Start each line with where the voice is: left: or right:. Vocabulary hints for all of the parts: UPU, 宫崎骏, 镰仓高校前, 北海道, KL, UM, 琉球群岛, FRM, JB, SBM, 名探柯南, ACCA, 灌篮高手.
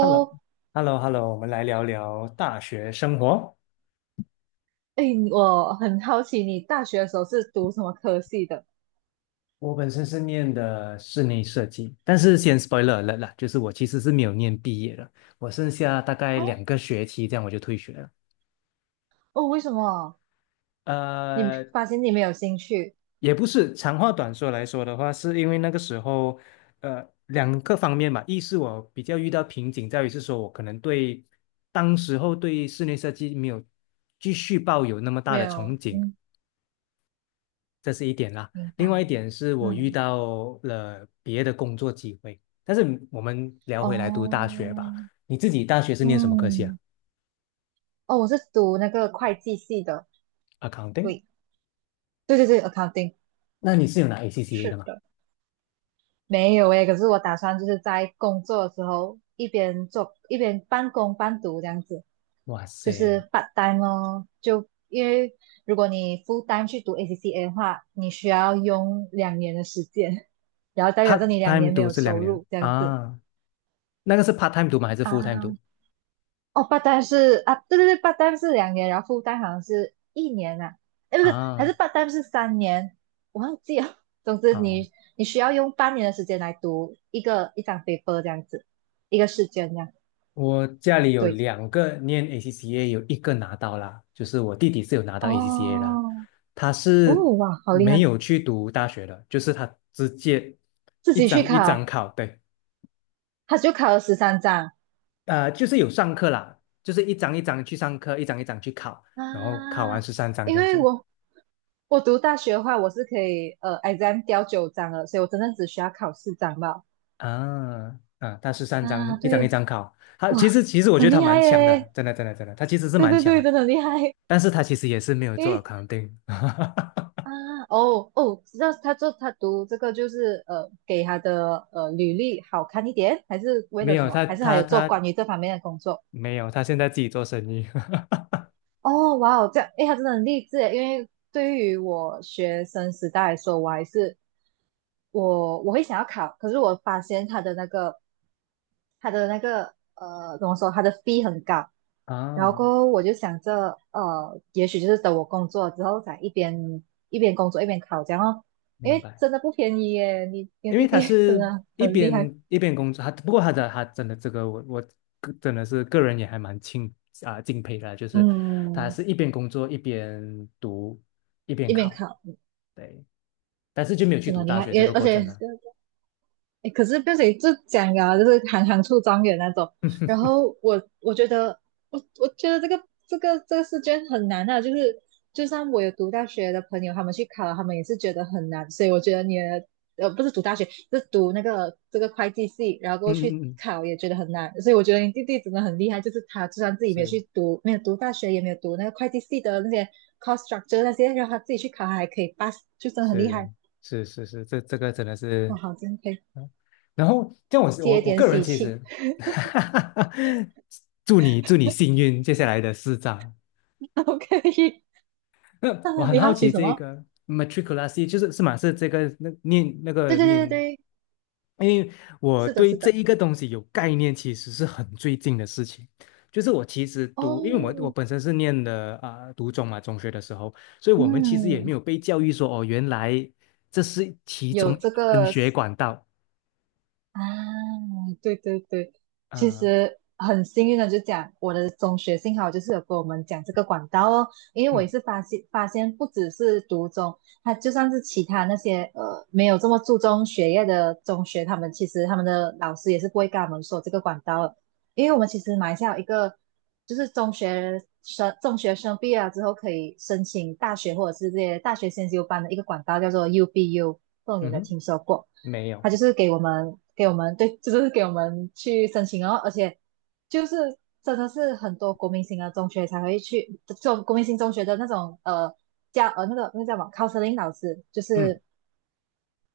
left: h e l l o h e l l o h e l l o 我们来聊聊大学生活。
right: 哎，我很好奇你大学的时候是读什么科系的？
left: 我本身是念的室内设计，但是先 spoiler 了啦，就是我其实是没有念毕业的，我剩下大概
right: 哦
left: 2个学期，这样我就退学了。
right: 哦，为什么？你
left: 呃，
right: 发现你没有兴趣？
left: 也不是，长话短说来说的话，是因为那个时候，2个方面吧，一是我比较遇到瓶颈，在于是说我可能对当时候对室内设计没有继续抱有那么大
right: 没
left: 的憧
right: 有，
left: 憬。
right: 嗯，
left: 这是一点啦。
right: 明
left: 另外一
right: 白，
left: 点是我遇
right: 嗯，
left: 到了别的工作机会，但是我们聊回来读大
right: 哦，
left: 学吧。你自己大学是念什么科系啊
right: 嗯，哦，我是读那个会计系的，
left: ？Accounting？
right: 对，对对对，accounting，
left: 那你是有拿 ACCA
right: 是
left: 的吗？
right: 的，没有诶，可是我打算就是在工作的时候一边做一边半工半读这样子。
left: 哇
right: 就是
left: 塞
right: p a 哦，就因为如果你 f u 去读 ACCA 的话，你需要用两年的时间，然后代表着
left: ，part
right: 你两年
left: time
right: 没
left: 读
right: 有
left: 是两
right: 收
left: 年
right: 入这样子
left: 啊？那个是 part time 读吗？还是 full time
right: 啊。
left: 读
right: 哦 p a 是啊，对对对 p a 是两年，然后 f u 好像是1年啊，哎不是，还
left: 啊？
right: 是 p a 是3年，我忘记了。总之
left: 啊，
right: 你需要用半年的时间来读一张 paper 这样子，一个试卷这样。
left: 我家里有
right: 对，
left: 两个念 ACCA，有一个拿到啦，就是我弟弟是有拿到 ACCA 啦，
right: 哦
left: 他
right: 哦
left: 是
right: 哇，好厉
left: 没
right: 害，
left: 有去读大学的，就是他直接
right: 自
left: 一
right: 己去
left: 张一张
right: 考，
left: 考，对。
right: 他就考了13张。
left: 就是有上课啦，就是一张一张去上课，一张一张去考，
right: 啊，
left: 然后考完十三张
right: 因
left: 这样
right: 为
left: 子
right: 我读大学的话，我是可以exam 掉9张了，所以我真的只需要考4张吧。
left: 啊啊。他十三张
right: 啊，
left: 一张一
right: 对，
left: 张考，他其
right: 哇，
left: 实其实我觉
right: 很
left: 得他
right: 厉害
left: 蛮强的，
right: 耶！
left: 真的真的真的，他其实是
right: 对
left: 蛮
right: 对
left: 强
right: 对，
left: 的，
right: 真的很厉害。
left: 但是他其实也是没有
right: 因
left: 做
right: 为
left: accounting。
right: 啊，哦哦，知道他读这个就是给他的履历好看一点，还是为
left: 没
right: 了什
left: 有，
right: 么？
left: 他
right: 还是还
left: 他
right: 有做
left: 他
right: 关于这方面的工作？
left: 没有，他现在自己做生意。
right: 哦，哇哦，这样，哎，他真的很励志诶，因为对于我学生时代来说，我还是我会想要考，可是我发现他的那个，怎么说，他的 fee 很高，然后
left: 啊，
right: 过后我就想着，也许就是等我工作之后，再一边工作一边考这样哦，因
left: 明
right: 为
left: 白。
right: 真的不便宜耶，你的
left: 因为
right: 弟
left: 他
right: 弟 真
left: 是
right: 的
left: 一
right: 很
left: 边
right: 厉害，
left: 一边工作，他不过他的他真的这个我个真的是个人也还蛮敬佩的，就是他
right: 嗯，
left: 是一边工作一边读一边
right: 一边
left: 考，
right: 考
left: 对，但是就没有去
right: 真的
left: 读
right: 很厉
left: 大
right: 害，
left: 学这
right: 也
left: 个
right: 而
left: 过
right: 且
left: 程了。
right: 诶可是变成就讲啊，就是行行出状元那种。然后我觉得，我觉得这个试卷很难啊，就是就算我有读大学的朋友，他们去考他们也是觉得很难。所以我觉得你的不是读大学，是读这个会计系，然后
left: 嗯
right: 过去
left: 嗯嗯，嗯，
right: 考也觉得很难。所以我觉得你弟弟真的很厉害，就是他就算自己没有
left: 是
right: 去读，没有读大学，也没有读那个会计系的那些 cost structure 那些，让他自己去考，他还可以 pass，就真的很厉
left: 是
right: 害。
left: 是是是，这个真的
right: 哇，
left: 是。
right: 好敬佩，
left: 嗯，然后像我是我
right: 接一
left: 我
right: 点
left: 个人
right: 喜
left: 其
right: 气。
left: 实，祝你幸运接下来的4张。
right: OK，
left: 那我很
right: 你
left: 好
right: 好奇
left: 奇
right: 什
left: 这
right: 么？
left: 个 matriculati 就是马是这个那念那
right: 对
left: 个
right: 对对
left: 念，
right: 对对，
left: 因为我
right: 是的，
left: 对
right: 是
left: 这
right: 的。
left: 一个东西有概念，其实是很最近的事情。就是我其实读，因为我
right: 哦，
left: 本身是念的啊、读中嘛，中学的时候，所以我们其实也没
right: 嗯，
left: 有被教育说哦，原来这是其中
right: 有
left: 一
right: 这
left: 个升
right: 个
left: 学管道。
right: 啊，对对对，其
left: 啊、
right: 实很幸运的就讲我的中学幸好就是有跟我们讲这个管道哦，因为我
left: 嗯，
right: 也是发现不只是读中，他就算是其他那些没有这么注重学业的中学，他们其实他们的老师也是不会跟他们说这个管道的。因为我们其实马来西亚有一个就是中学生毕业了之后可以申请大学或者是这些大学先修班的一个管道叫做 UBU，不懂你有
left: 嗯
right: 没有
left: 哼。
right: 听说过？
left: 没有，
right: 他就是给我们对，就是给我们去申请哦，而且就是真的是很多国民型的中学才会去，这种国民型中学的那种教那个叫什么 counseling 老师，就
left: 嗯，
right: 是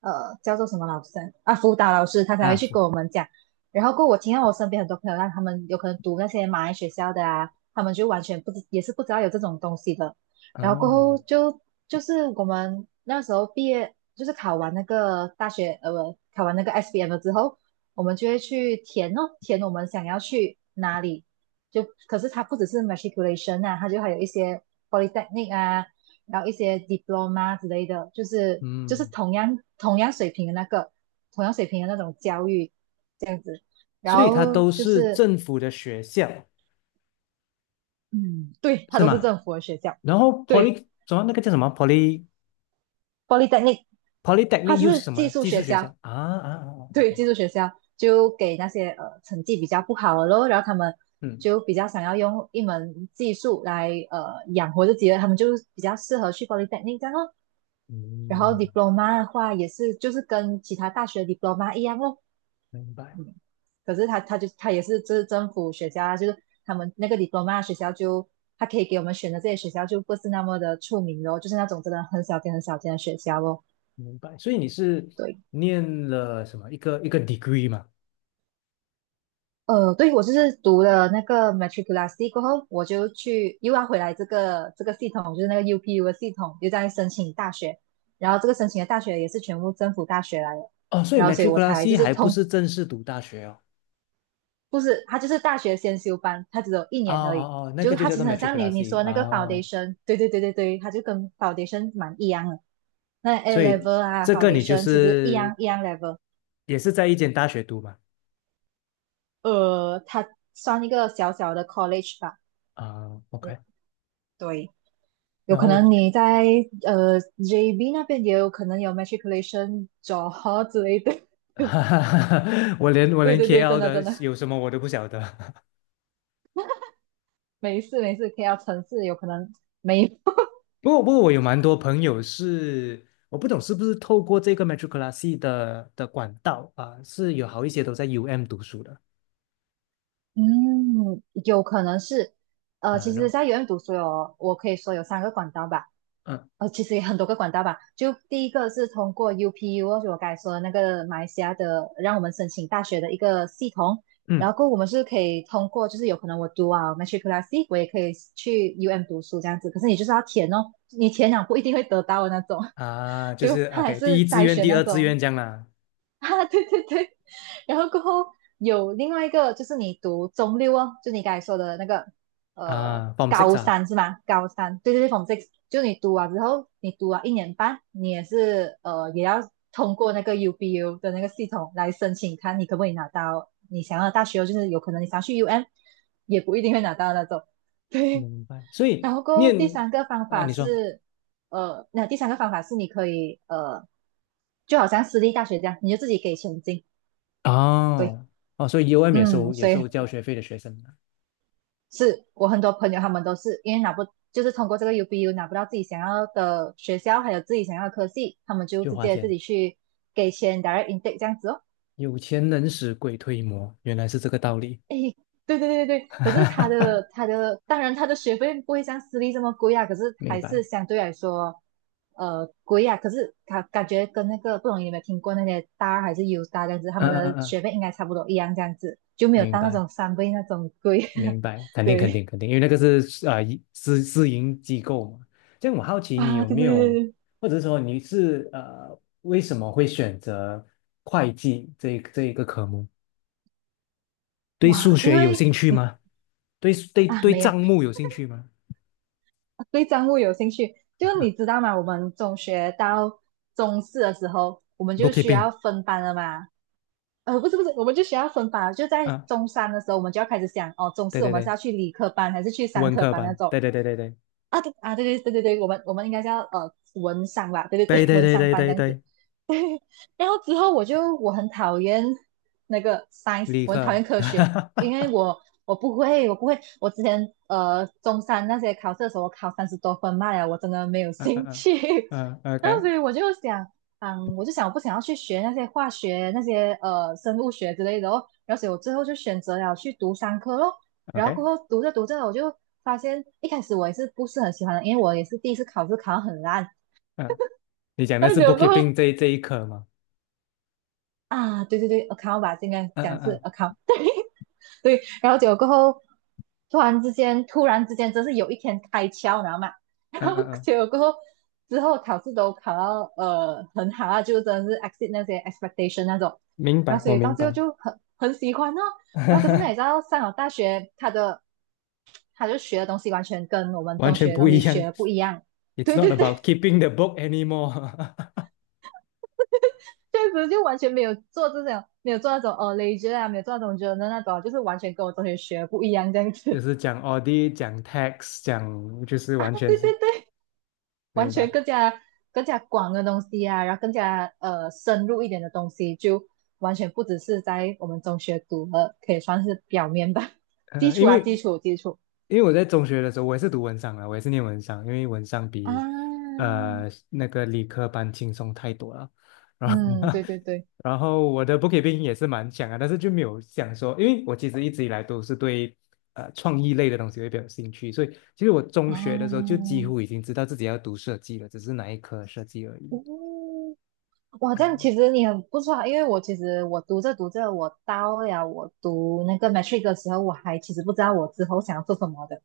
right: 叫做什么老师啊，辅导老师，他才会
left: 啊，
right: 去跟我们讲。然后过后我听到我身边很多朋友，让他们有可能读那些马来学校的啊，他们就完全不知也是不知道有这种东西的。然后过
left: 嗯
right: 后就是我们那时候毕业，就是考完那个大学不考完那个 SBM 了之后，我们就会去填哦，填我们想要去哪里。就可是它不只是 matriculation 啊，它就还有一些 polytechnic 啊，然后一些 diploma 之类的，就是
left: 嗯，
right: 同样水平的那个同样水平的那种教育，然
left: 所以它
right: 后
left: 都
right: 就
left: 是
right: 是
left: 政府的学校，
right: 嗯，对，它
left: 是
right: 都是
left: 吗？
right: 政府的学校，
left: 然后
right: 对
left: poly 什么那个叫什么 poly
right: ，polytechnic
left: polytechnic
right: 它
left: 又是
right: 是
left: 什么
right: 技
left: 呢？
right: 术
left: 技术
right: 学
left: 学校
right: 校，
left: 啊啊啊啊
right: 对，
left: ，OK，
right: 技术学校就给那些成绩比较不好的咯，然后他们
left: 嗯，
right: 就比较想要用一门技术来养活自己的，他们就比较适合去 polytechnic 这样咯。然后
left: 嗯，
right: diploma 的话也是，就是跟其他大学 diploma 一样哦，
left: 明白
right: 可是他也是就是政府学校啊，就是他们那个 diploma 学校就他可以给我们选的这些学校就不是那么的出名咯，就是那种真的很小间很小间的学校咯。
left: 明白。所以你是
right: 对，
left: 念了什么一个一个 degree 嘛？
right: 对我就是读了那个 matriculasi 过后，我就去又要回来这个系统，就是那个 UPU 的系统，又在申请大学，然后这个申请的大学也是全部政府大学来的，
left: 哦，所以
right: 然后所以我才就
left: matriculasi
right: 是
left: 还不
right: 通
left: 是正式读大学哦。
right: 不是，他就是大学先修班，他只有一
left: 哦
right: 年而已。
left: 哦哦，那
right: 就
left: 个
right: 是
left: 就
right: 他
left: 叫
right: 其
left: 做
right: 实很像你说
left: matriculasi
right: 的
left: 啊。
right: 那个
left: 哦，
right: foundation，对对对对对，他就跟 foundation 蛮一样的。那
left: 所
right: A
left: 以
right: level 啊
left: 这个你就
right: ，foundation 其实一
left: 是
right: 样一样 level，
left: 也是在一间大学读嘛？
right: 他算一个小小的 college 吧。
left: 啊，OK，
right: 对，有
left: 然
right: 可
left: 后
right: 能你在JB 那边也有可能有 matriculation 招之类的。
left: 哈哈哈，我连我
right: 对
left: 连
right: 对对，真
left: KL
right: 的
left: 的
right: 真的，
left: 有什么我都不晓得。
right: 没事没事，KL 城市有可能没
left: 不过我有蛮多朋友是，我不懂是不是透过这个 metroclassy 的管道啊、是有好一些都在 UM 读书的。
right: 嗯，有可能是，
left: 啊，
right: 其实，
left: 那
right: 在 u 院读书有，我可以说有3个管道吧，
left: 嗯
right: 其实也很多个管道吧。就第一个是通过 UPU，就我刚才说的那个马来西亚的，让我们申请大学的一个系统，然
left: 嗯
right: 后过后我们是可以通过，就是有可能我读啊 matriculasi，我也可以去 UM 读书这样子，可是你就是要填哦，你填了不一定会得到的那种，
left: 啊，就
right: 就
left: 是
right: 它还
left: OK，第
right: 是
left: 一志
right: 筛
left: 愿、
right: 选
left: 第
right: 那
left: 二志
right: 种。
left: 愿这样啦。
right: 啊，对对对，然后过后有另外一个就是你读中六哦，就你刚才说的那个
left: 啊，Form Six
right: 高
left: 啊，
right: 三是吗？高三，对对对 f r m six，就你读完之后，你读完一年半，你也是也要通过那个 UBU 的那个系统来申请，看你可不可以拿到你想要的大学哦，就是有可能你想要去 UM，也不一定会拿到那种，对，
left: 明白。所以
right: 然后过后
left: 念
right: 第三个方
left: 啊，
right: 法
left: 你说
right: 是，那第三个方法是你可以就好像私立大学这样，你就自己给钱进。对，
left: 哦哦，所以 UM 也
right: 嗯，
left: 收也
right: 所
left: 收
right: 以
left: 交学费的学生啊，
right: 是我很多朋友他们都是因为拿不，就是通过这个 UBU 拿不到自己想要的学校，还有自己想要的科系，他们就
left: 就
right: 直
left: 花
right: 接自
left: 钱。
right: 己去给钱 direct intake 这样子哦。
left: 有钱能使鬼推磨，原来是这个道理。
right: 对对对对 对，
left: 哈
right: 可
left: 哈
right: 是他
left: 哈哈，
right: 的他的，当然他的学费不会像私立这么贵啊，可是
left: 明
right: 还是
left: 白。
right: 相对来说，贵啊。可是感觉跟那个不懂你有没有听过那些大二还是 U 大这样子，他
left: 嗯
right: 们的
left: 嗯嗯，
right: 学费应该差不多一样这样子，就没有
left: 明
right: 到那
left: 白
right: 种三倍那种贵。
left: 明 白，肯定肯定
right: 对
left: 肯定，因为那个是啊、私营机构嘛。这样我好奇你
right: 啊，
left: 有
right: 对
left: 没
right: 对对
left: 有，
right: 对，对
left: 或者说你是为什么会选择会计这一个科目？对数
right: 哇，因
left: 学有
right: 为
left: 兴趣
right: 你
left: 吗？对对
right: 啊
left: 对，
right: 没有，
left: 账目有兴趣吗
right: 对账户有兴趣，就你知道吗？我们中学到中四的时候，我们就需
left: ？Bookkeeping
right: 要分班了嘛。不是，我们就需要分班了就在
left: 啊，
right: 中三的时候，我们就要开始想哦，中
left: 对
right: 四我
left: 对
right: 们是
left: 对，
right: 要去理科班还是去商
left: 文
right: 科
left: 科
right: 班那
left: 班，
right: 种
left: 对对对对对
right: 啊？对啊，对对对对对，我们应该是要文商吧，对对
left: 对
right: 对，
left: 对
right: 文
left: 对
right: 商
left: 对
right: 班这
left: 对
right: 样子。
left: 对，
right: 然后之后我很讨厌那个 science,
left: 理
right: 我很讨厌
left: 科。
right: 科学，因 为我不会，我之前中山那些考试的时候，我考三十多分嘛呀，我真的没有
left: 嗯
right: 兴
left: 嗯
right: 趣。
left: 嗯嗯
right: 然后
left: ，OK
right: 所以我就想，嗯，我就想我不想要去学那些化学、那些生物学之类的哦。然后所以我最后就选择了去读商科咯。然后
left: OK，
right: 过后读着读着，我就发现一开始我也是不是很喜欢的，因为我也是第一次考试考得很烂。
left: 嗯，你讲的
right: 然后
left: 是
right: 结
left: bookkeeping
right: 果
left: 这一科吗？
right: 啊，对对对，account 吧，应该
left: 嗯
right: 讲
left: 嗯
right: 是
left: 嗯
right: account。对，然后结果过后，突然之间，突然之间，真是有一天开窍，你知道吗？然
left: 嗯
right: 后
left: 嗯嗯，
right: 结果过后，之后考试都考到很好啊，就真的是 exceed 那些 expectation 那种。
left: 明
right: 然
left: 白，
right: 后所
left: 我
right: 以到
left: 明
right: 最后
left: 白，
right: 就很喜欢哦。然后可是你知 道，上了大学，他就学的东西完全跟我们
left: 完
right: 中
left: 全
right: 学的
left: 不
right: 东
left: 一
right: 西
left: 样。
right: 学的不一样。
left: It's
right: 对
left: not
right: 对
left: about
right: 对，
left: keeping the book anymore，
right: 确实就完全没有做这种，没有做那种ledger 啊，没有做那种 j o 那种啊就是完全跟我中学学不一样这样
left: 就
right: 子
left: 是讲 audit，讲 tax，讲就是
right: 啊。
left: 完全
right: 对
left: 是。
right: 对对，完
left: 明
right: 全
left: 白。
right: 更加广的东西啊，然后更加深入一点的东西，就完全不只是在我们中学读的，可以算是表面吧，基
left: 呃，
right: 础
left: 因
right: 啊，基
left: 为
right: 础基础
left: 因为我在中学的时候，我也是读文商的，我也是念文商，因为文商
right: 啊，
left: 比那个理科班轻松太多了。
right: 嗯，对对对
left: 然后我的 bookkeeping 也是蛮强啊，但是就没有想说，因为我其实一直以来都是对创意类的东西会比较有兴趣，所以其实我中
right: 啊，
left: 学的时候就几乎已经知道自己要读设计了，只是哪一科设计而已。
right: 嗯。哇，这样
left: 呃，
right: 其实你很不错啊，因为我其实读着读着，我到了读那个 matric 的时候，我还其实不知道我之后想要做什么的，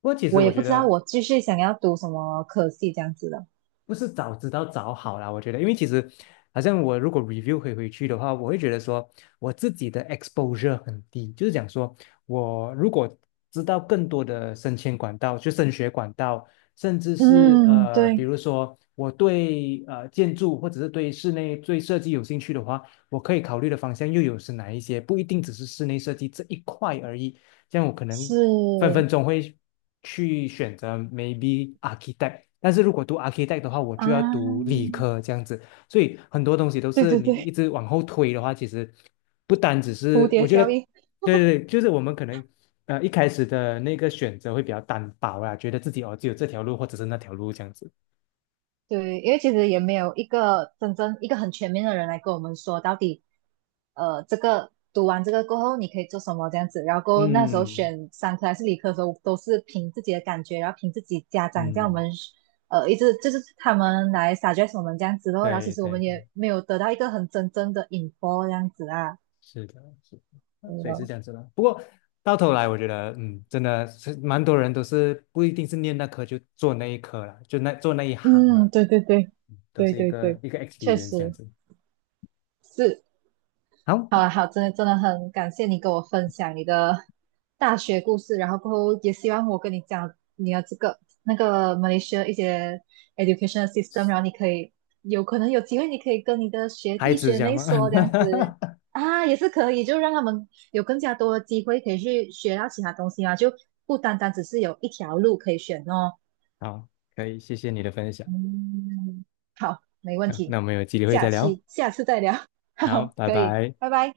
left: 不过其实
right: 我也
left: 我
right: 不
left: 觉
right: 知道
left: 得
right: 我继续想要读什么科系这样子的。
left: 不是早知道早好啦，我觉得，因为其实好像我如果 review 回去的话，我会觉得说我自己的 exposure 很低，就是讲说我如果知道更多的升迁管道，就升学管道，甚至是
right: 嗯，
left: 比
right: 对，
left: 如说我对建筑或者是对室内对设计有兴趣的话，我可以考虑的方向又有是哪一些？不一定只是室内设计这一块而已。这样我可能
right: 是
left: 分分钟会去选择 maybe architect，但是如果读 architect 的话，我
right: 啊，
left: 就要读理科这样子，所以很多东西都
right: 对
left: 是
right: 对
left: 你
right: 对，
left: 一直往后推的话，其实不单只
right: 蝴
left: 是我
right: 蝶
left: 觉得，
right: 效应。
left: 对对对，就是我们可能一开始的那个选择会比较单薄啦，觉得自己哦只有这条路或者是那条路这样子，
right: 对，因为其实也没有一个真正一个很全面的人来跟我们说到底，这个读完这个过后你可以做什么这样子。然后过后那时候
left: 嗯
right: 选商科还是理科的时候，都是凭自己的感觉，然后凭自己家长叫我
left: 嗯，
right: 们，一直就是他们来 suggest 我们这样子咯。然后其
left: 对
right: 实我
left: 对
right: 们
left: 对。
right: 也没有得到一个很真正的 info 这样子啊。
left: 是的，是的，啊，所以是
right: 嗯，
left: 这样子的。不过到头来，我觉得，嗯，真的是蛮多人都是不一定是念那科就做那一科了，就那做那一行了，
right: 嗯对对对，
left: 嗯都
right: 对
left: 是一
right: 对
left: 个
right: 对，
left: 一个
right: 确
left: experience 这样
right: 实
left: 子。
right: 是。
left: 好，
right: 好啊，好，真的真的很感谢你跟我分享你的大学故事，然后过后也希望我跟你讲你的这个那个 Malaysia 一些 education system,然后你可以有可能有机会，你可以跟你的学
left: 孩
right: 弟
left: 子
right: 学
left: 讲
right: 妹
left: 吗？
right: 说这样子啊，也是可以，就让他们有更加多的机会可以去学到其他东西嘛，就不单单只是有一条路可以选哦。
left: 好，可以，谢谢你的分享。
right: 嗯，好，没问
left: 啊。
right: 题，
left: 那我们有机会
right: 下
left: 再聊哦。
right: 期下次再聊，
left: 好，
right: 好，
left: 拜
right: 可以，
left: 拜。
right: 拜拜。